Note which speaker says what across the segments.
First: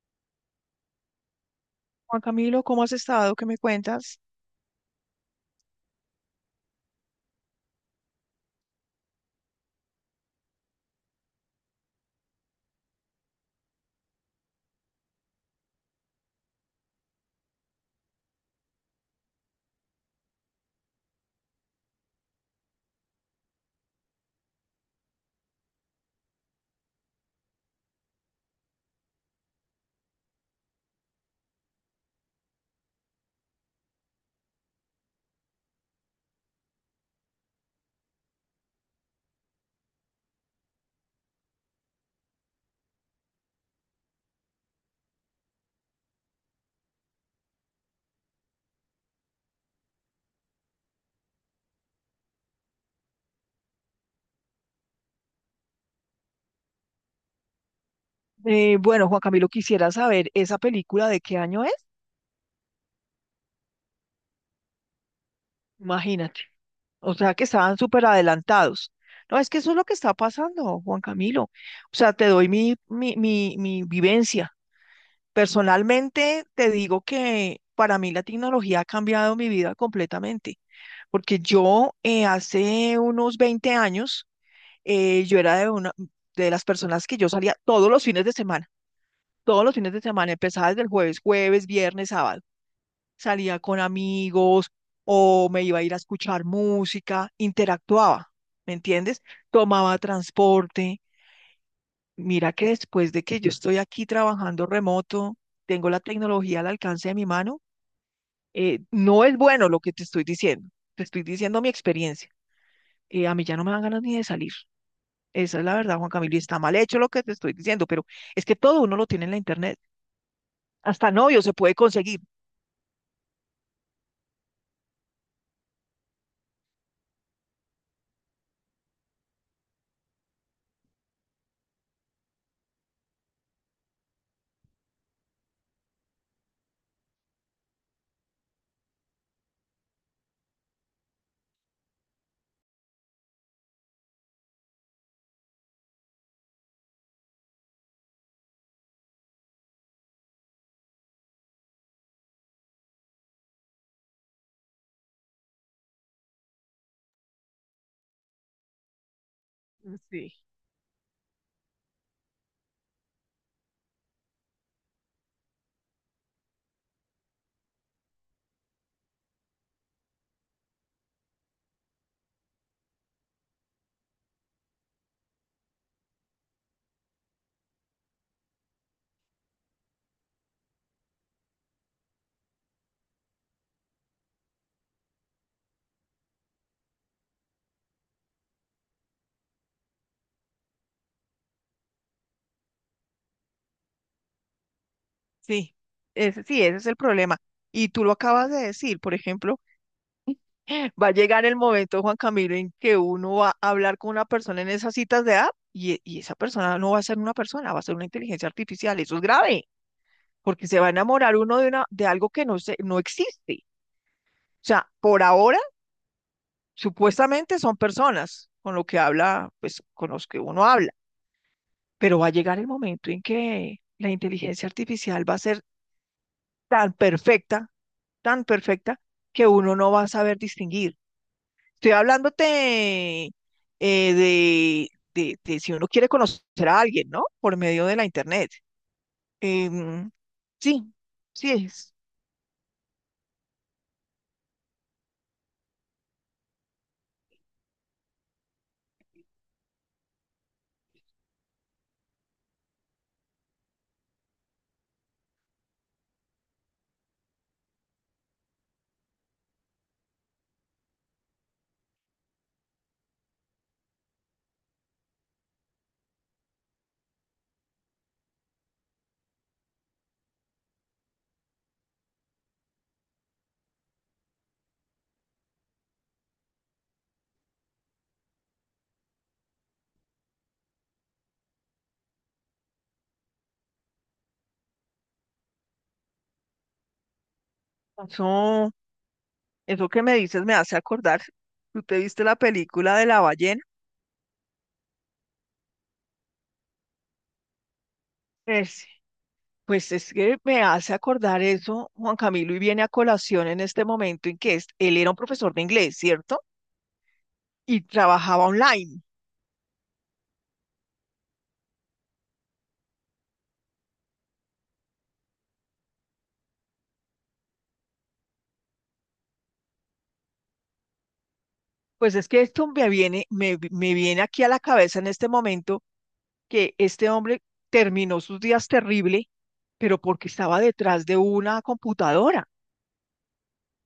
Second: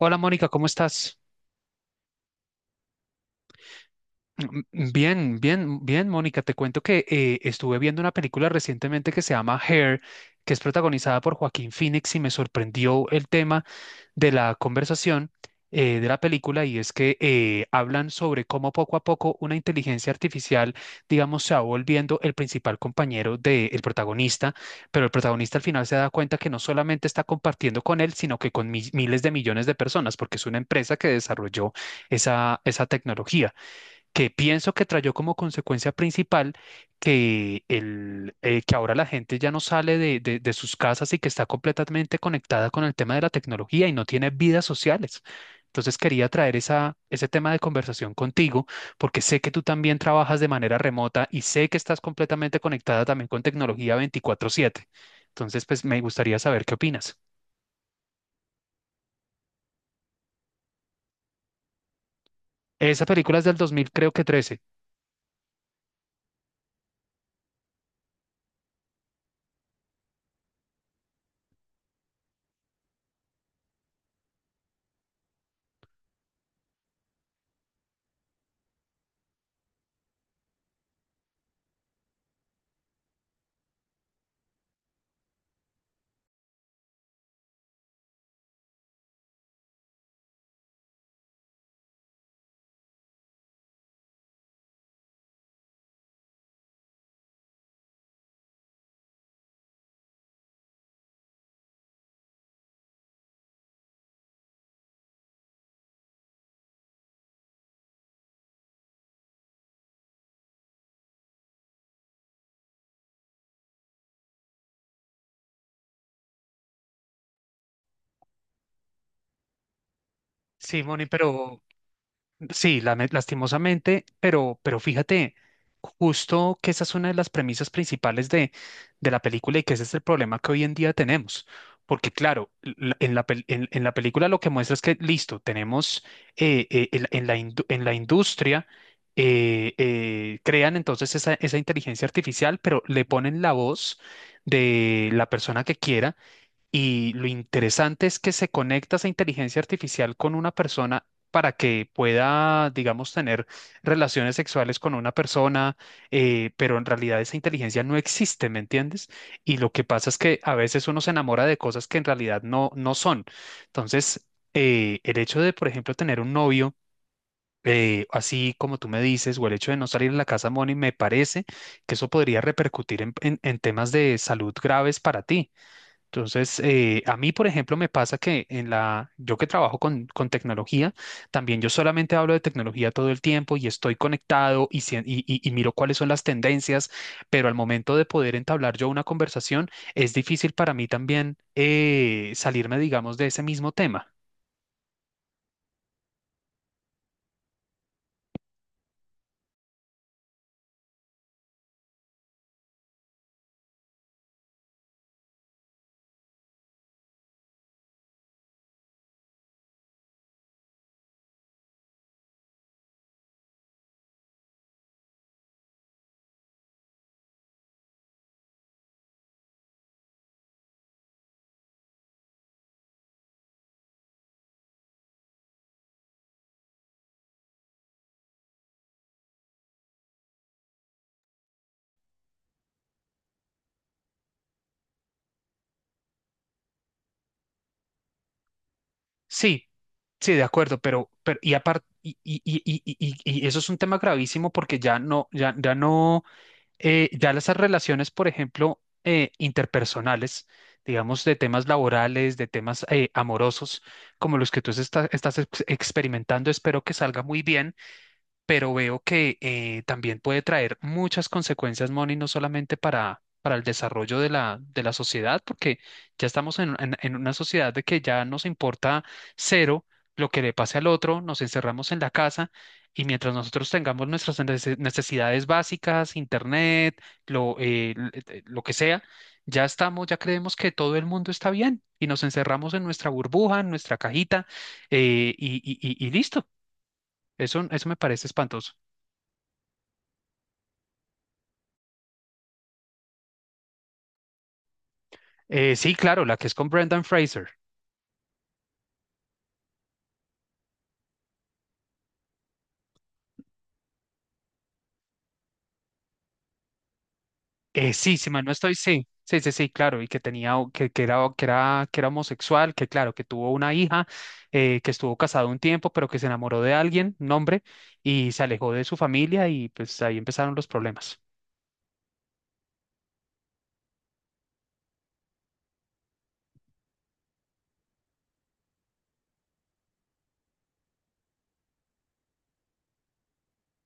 Speaker 1: Hola Mónica, ¿cómo estás?
Speaker 2: Juan Camilo, ¿cómo has estado? ¿Qué me cuentas?
Speaker 1: Bien, Mónica. Te cuento que estuve viendo una película recientemente que se llama Hair, que es protagonizada por Joaquín Phoenix y me sorprendió el tema de la conversación de la película y es que hablan sobre cómo poco a poco una inteligencia artificial, digamos, se va volviendo el principal compañero del protagonista, pero el protagonista al final se da cuenta que no solamente está compartiendo con él, sino que con miles de millones de personas, porque es una empresa que desarrolló esa tecnología que pienso que trayó como consecuencia principal que ahora la gente ya no sale de sus casas y que está completamente conectada con el tema de la tecnología y no tiene vidas sociales. Entonces quería traer ese tema de conversación contigo porque sé que tú también trabajas de manera remota y sé que estás completamente conectada también con tecnología 24/7. Entonces, pues me gustaría saber qué opinas.
Speaker 2: Bueno, Juan Camilo, quisiera saber, ¿esa película de qué año es?
Speaker 1: Esa película es del 2000, creo que 13.
Speaker 2: Imagínate. O sea, que estaban súper adelantados. No, es que eso es lo que está pasando, Juan Camilo. O sea, te doy mi vivencia. Personalmente, te digo que para mí la tecnología ha cambiado mi vida completamente, porque yo hace unos 20 años, yo era de, una, de las personas que yo salía todos los fines de semana. Todos los fines de semana, empezaba desde el jueves, viernes, sábado. Salía con amigos o me iba a ir a escuchar música, interactuaba, ¿me entiendes? Tomaba transporte. Mira que después de que yo estoy aquí trabajando remoto, tengo la tecnología al alcance de mi mano, no es bueno lo que te estoy diciendo mi experiencia. A mí ya no me dan ganas ni de salir. Esa es la verdad, Juan Camilo, y está mal hecho lo que te estoy diciendo, pero es que todo uno lo tiene en la internet.
Speaker 1: Sí, Moni,
Speaker 2: Hasta novio se
Speaker 1: pero
Speaker 2: puede conseguir.
Speaker 1: sí, lastimosamente, pero fíjate, justo que esa es una de las premisas principales de la película y que ese es el problema que hoy en día tenemos. Porque claro, en en la película lo que muestra es que, listo, tenemos en la en la industria, crean entonces esa inteligencia artificial, pero le ponen la voz de la persona que quiera y lo interesante es que se conecta esa inteligencia artificial con una persona para que pueda, digamos, tener relaciones sexuales con una persona, pero en realidad esa inteligencia no existe, ¿me entiendes? Y lo que pasa es
Speaker 2: Sí.
Speaker 1: que a veces uno se enamora de cosas que en realidad no son. Entonces, el hecho de, por ejemplo, tener un novio, así como tú me dices, o el hecho de no salir de la casa, Moni, me parece que eso podría repercutir en en temas de salud graves para ti. Entonces, a mí, por ejemplo, me pasa que en la, yo que trabajo con tecnología, también yo solamente hablo de tecnología todo el tiempo y estoy conectado y y- miro cuáles son las tendencias, pero al momento de poder entablar yo una conversación, es difícil para mí también salirme, digamos, de ese mismo tema.
Speaker 2: Sí, sí, ese es el problema. Y tú lo acabas de decir, por ejemplo, va a llegar el momento, Juan Camilo, en que uno va a hablar con una persona en esas citas de app y, y esa persona no va a ser una persona, va a ser una inteligencia artificial. Eso es grave, porque se va a enamorar uno de, una, de algo que no, se, no existe. O sea, por ahora, supuestamente son personas con lo que habla, pues con los que uno habla, pero va a llegar el momento en que la inteligencia artificial va a ser tan perfecta, tan perfecta, que uno no va a saber distinguir. Estoy hablándote de, de si uno quiere conocer a alguien, ¿no? Por medio de la internet.
Speaker 1: Sí,
Speaker 2: Em,
Speaker 1: sí, de acuerdo,
Speaker 2: sí,
Speaker 1: pero
Speaker 2: sí
Speaker 1: y aparte,
Speaker 2: es.
Speaker 1: y eso es un tema gravísimo porque ya ya no. Ya las relaciones, por ejemplo, interpersonales, digamos, de temas laborales, de temas amorosos, como los que tú estás experimentando, espero que salga muy bien, pero veo que también puede traer muchas consecuencias, Moni, no solamente para el desarrollo de de la sociedad, porque ya estamos en, en una sociedad de que ya nos importa cero lo que le pase al otro, nos encerramos en la casa y mientras nosotros tengamos nuestras necesidades básicas, internet, lo que sea, ya estamos, ya creemos que todo el mundo está bien y nos encerramos en nuestra burbuja, en nuestra cajita eh, y, y listo. Eso me parece espantoso.
Speaker 2: Eso, eso que me dices me hace acordar. ¿Tú te viste la película de la ballena?
Speaker 1: Sí, claro, la que es con Brendan Fraser.
Speaker 2: Es- pues es que me hace acordar eso, Juan Camilo, y viene a colación en este momento en que él era un profesor de inglés, ¿cierto? Y
Speaker 1: Sí, si mal
Speaker 2: trabajaba
Speaker 1: no estoy,
Speaker 2: online.
Speaker 1: sí, claro, y que tenía, que era homosexual, que claro, que tuvo una hija, que estuvo casado un tiempo, pero que se enamoró de alguien, un hombre, y se alejó de su familia y pues ahí empezaron los problemas.
Speaker 2: Pues es que esto me viene, me viene aquí a la cabeza en este momento que este hombre terminó sus días terrible, pero porque estaba detrás de una computadora.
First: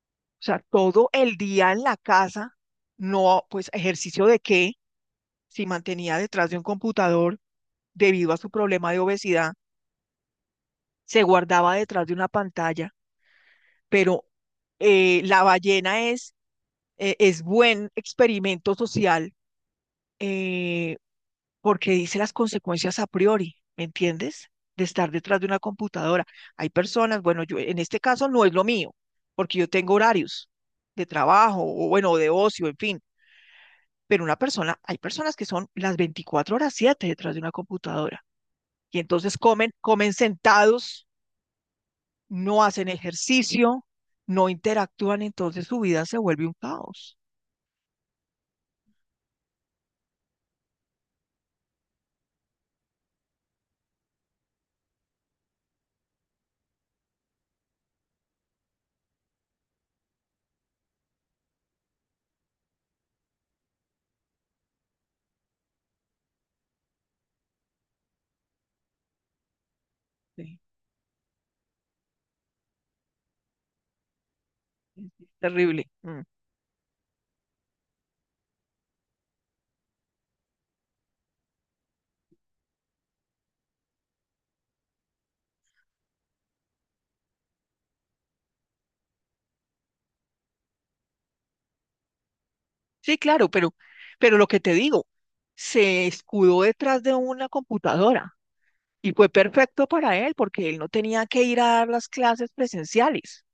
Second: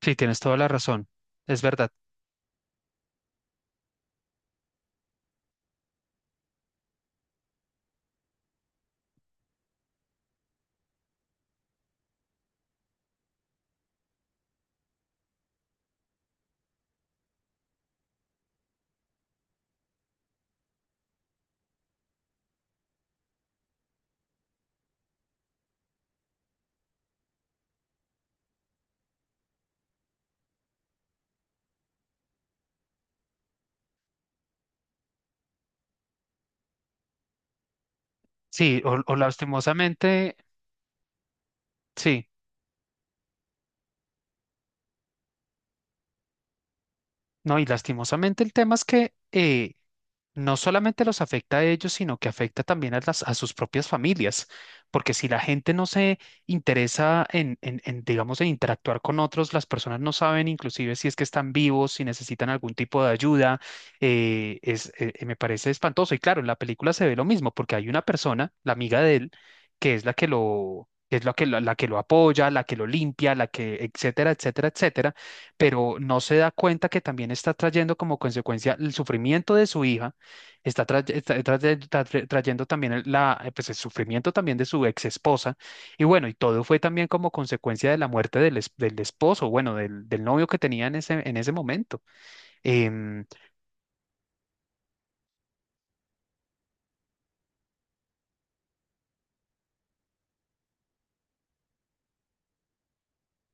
Speaker 1: Sí, tienes
Speaker 2: O
Speaker 1: toda
Speaker 2: sea,
Speaker 1: la razón,
Speaker 2: todo el
Speaker 1: es
Speaker 2: día en
Speaker 1: verdad.
Speaker 2: la casa, no, pues ejercicio de qué, si mantenía detrás de un computador debido a su problema de obesidad, se guardaba detrás de una pantalla, pero la ballena es buen experimento social. eh, Porque dice las consecuencias a priori, ¿me entiendes? De estar detrás de una computadora. Hay personas, bueno, yo en este caso no es lo mío, porque yo tengo horarios de trabajo o bueno, de ocio, en fin, pero una persona, hay personas que son las 24 horas 7 detrás de una computadora
Speaker 1: Sí,
Speaker 2: y
Speaker 1: o
Speaker 2: entonces comen, comen
Speaker 1: lastimosamente,
Speaker 2: sentados,
Speaker 1: sí.
Speaker 2: no hacen ejercicio, no interactúan, entonces su vida se vuelve un caos.
Speaker 1: No, y lastimosamente el tema es que no solamente los afecta a ellos, sino que afecta también a a sus propias familias, porque si la gente no se interesa en, digamos, en interactuar con otros, las personas no saben inclusive si es que están vivos, si necesitan algún tipo de ayuda, me parece espantoso. Y claro, en la película se ve lo mismo, porque hay una persona, la amiga de él, que es la que
Speaker 2: Sí,
Speaker 1: lo... que Es la que la que lo apoya, la que lo limpia, la que, etcétera, etcétera, etcétera,
Speaker 2: es terrible.
Speaker 1: pero no
Speaker 2: Mm.
Speaker 1: se da cuenta que también está trayendo como consecuencia el sufrimiento de su hija, está trayendo también pues el sufrimiento también de su ex esposa, y bueno, y todo fue también como consecuencia de la muerte del, del esposo, bueno, del novio que tenía en en ese momento.
Speaker 2: Sí,
Speaker 1: Em,
Speaker 2: claro, pero lo que te digo, se escudó detrás de una computadora y fue perfecto para él porque él no tenía que ir a dar las clases presenciales.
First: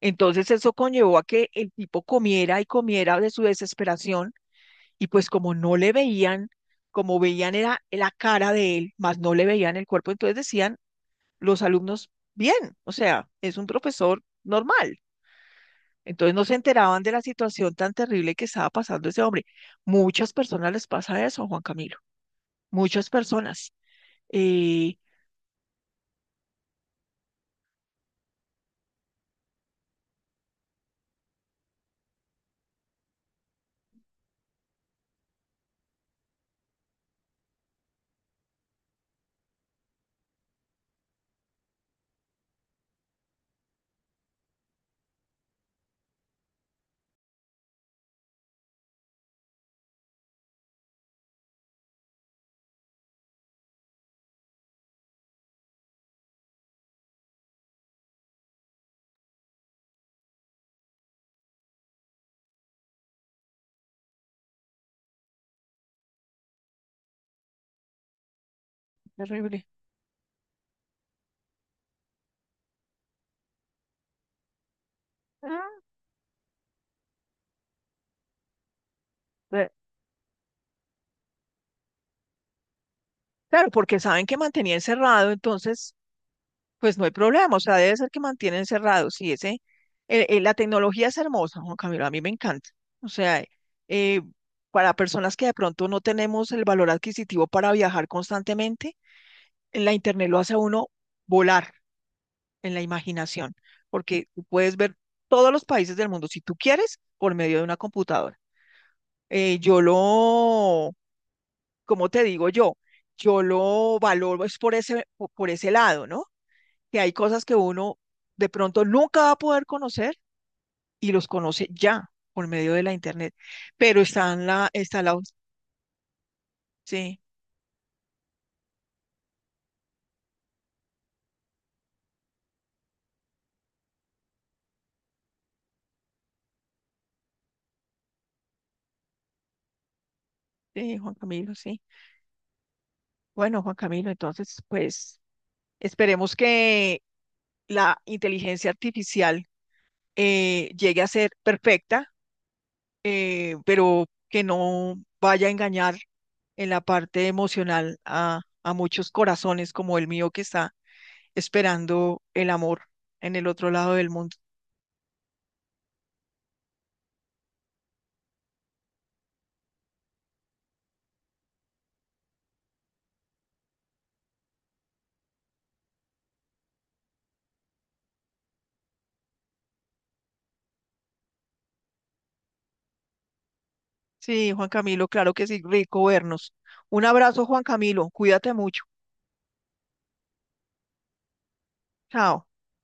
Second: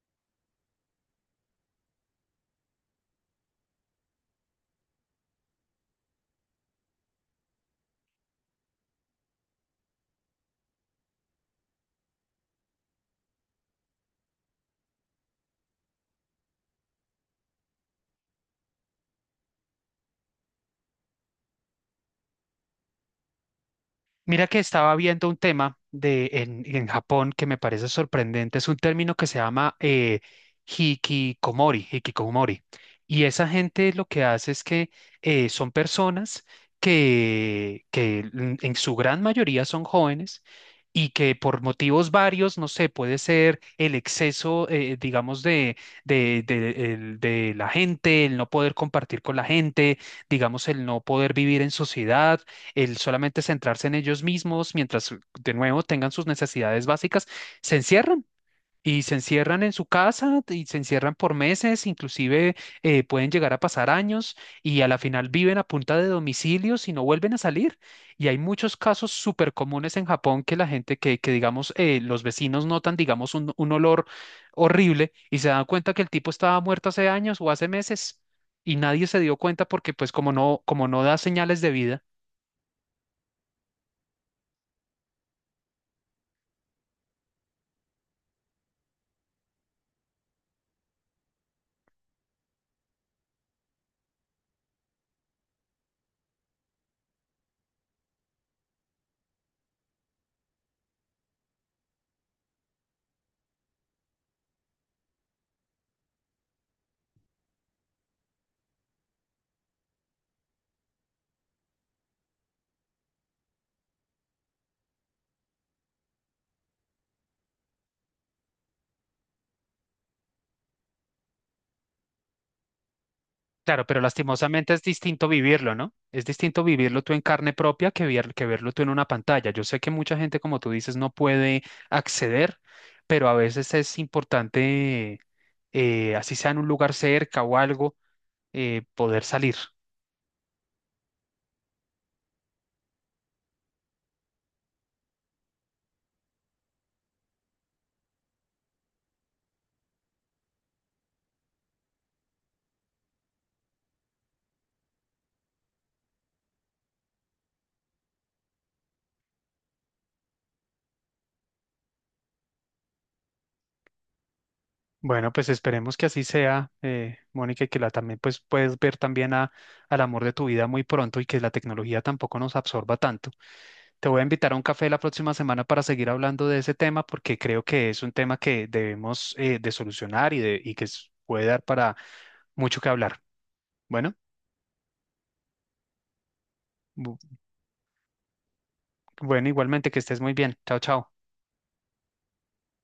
Speaker 2: Entonces eso conllevó a que el tipo comiera y comiera de su desesperación. Y pues como no le veían, como veían era la cara de él, más no le veían el cuerpo, entonces decían los alumnos, bien, o sea, es un profesor normal. Entonces no se enteraban de la situación tan terrible que estaba pasando ese hombre. Muchas personas les pasa eso, Juan Camilo. Muchas personas.
Speaker 1: Mira que estaba
Speaker 2: Eh,
Speaker 1: viendo un tema en Japón que me parece sorprendente. Es un término que se llama hikikomori. Y esa gente lo que hace es que son personas que en su gran mayoría son jóvenes y que por motivos varios, no sé, puede ser el exceso, digamos, de de la gente, el no poder compartir con la gente, digamos, el no poder vivir en sociedad, el solamente centrarse en ellos mismos mientras de nuevo tengan sus necesidades básicas, se encierran. Y se encierran en su casa y se encierran por meses, inclusive pueden llegar a pasar años y a la final viven a punta de domicilios y no vuelven a salir. Y hay muchos casos súper
Speaker 2: terrible.
Speaker 1: comunes en Japón que la gente que digamos, los vecinos notan, digamos, un olor horrible y se dan
Speaker 2: Ah,
Speaker 1: cuenta que el tipo estaba muerto hace años o hace meses y nadie se dio cuenta
Speaker 2: eh,
Speaker 1: porque pues como no da señales de vida.
Speaker 2: claro, porque saben que mantenía encerrado, entonces pues no hay problema, o sea, debe ser que mantienen cerrados, sí, ese, la tecnología es hermosa, Juan Camilo, a mí me encanta. O sea, eh, para personas que de pronto no tenemos el valor adquisitivo para viajar constantemente, la internet lo hace a uno volar en la imaginación, porque tú puedes ver todos los países del mundo, si tú quieres, por medio de una computadora. Yo lo, como te digo yo? Yo lo valoro es por ese, por ese lado, ¿no? Que hay cosas que uno de pronto nunca va a poder conocer y los conoce ya por medio de la internet.
Speaker 1: Claro, pero
Speaker 2: Pero está en la,
Speaker 1: lastimosamente es
Speaker 2: está la,
Speaker 1: distinto vivirlo, ¿no? Es distinto vivirlo tú
Speaker 2: sí,
Speaker 1: en carne propia que, que verlo tú en una pantalla. Yo sé que mucha gente, como tú dices, no puede acceder, pero a veces es importante, así sea en un lugar cerca o algo, poder salir.
Speaker 2: sí, Juan Camilo, sí. Bueno, Juan Camilo, entonces, pues esperemos que la inteligencia artificial llegue a ser perfecta, pero que no vaya a engañar en la parte emocional a muchos corazones como el mío que está esperando el amor en el otro lado del mundo.
Speaker 1: Bueno, pues esperemos que así sea, Mónica, y que la también pues puedes ver también a, al amor de tu vida muy pronto y que la tecnología tampoco nos absorba tanto. Te voy a invitar a un café la próxima semana para seguir hablando de ese tema porque creo que es un tema que debemos de solucionar y que puede dar para mucho que hablar. Bueno,
Speaker 2: Sí, Juan Camilo, claro que sí, rico vernos. Un
Speaker 1: bu-
Speaker 2: abrazo, Juan Camilo, cuídate mucho.
Speaker 1: bueno, igualmente que estés muy bien. Chao, chao.
Speaker 2: Chao.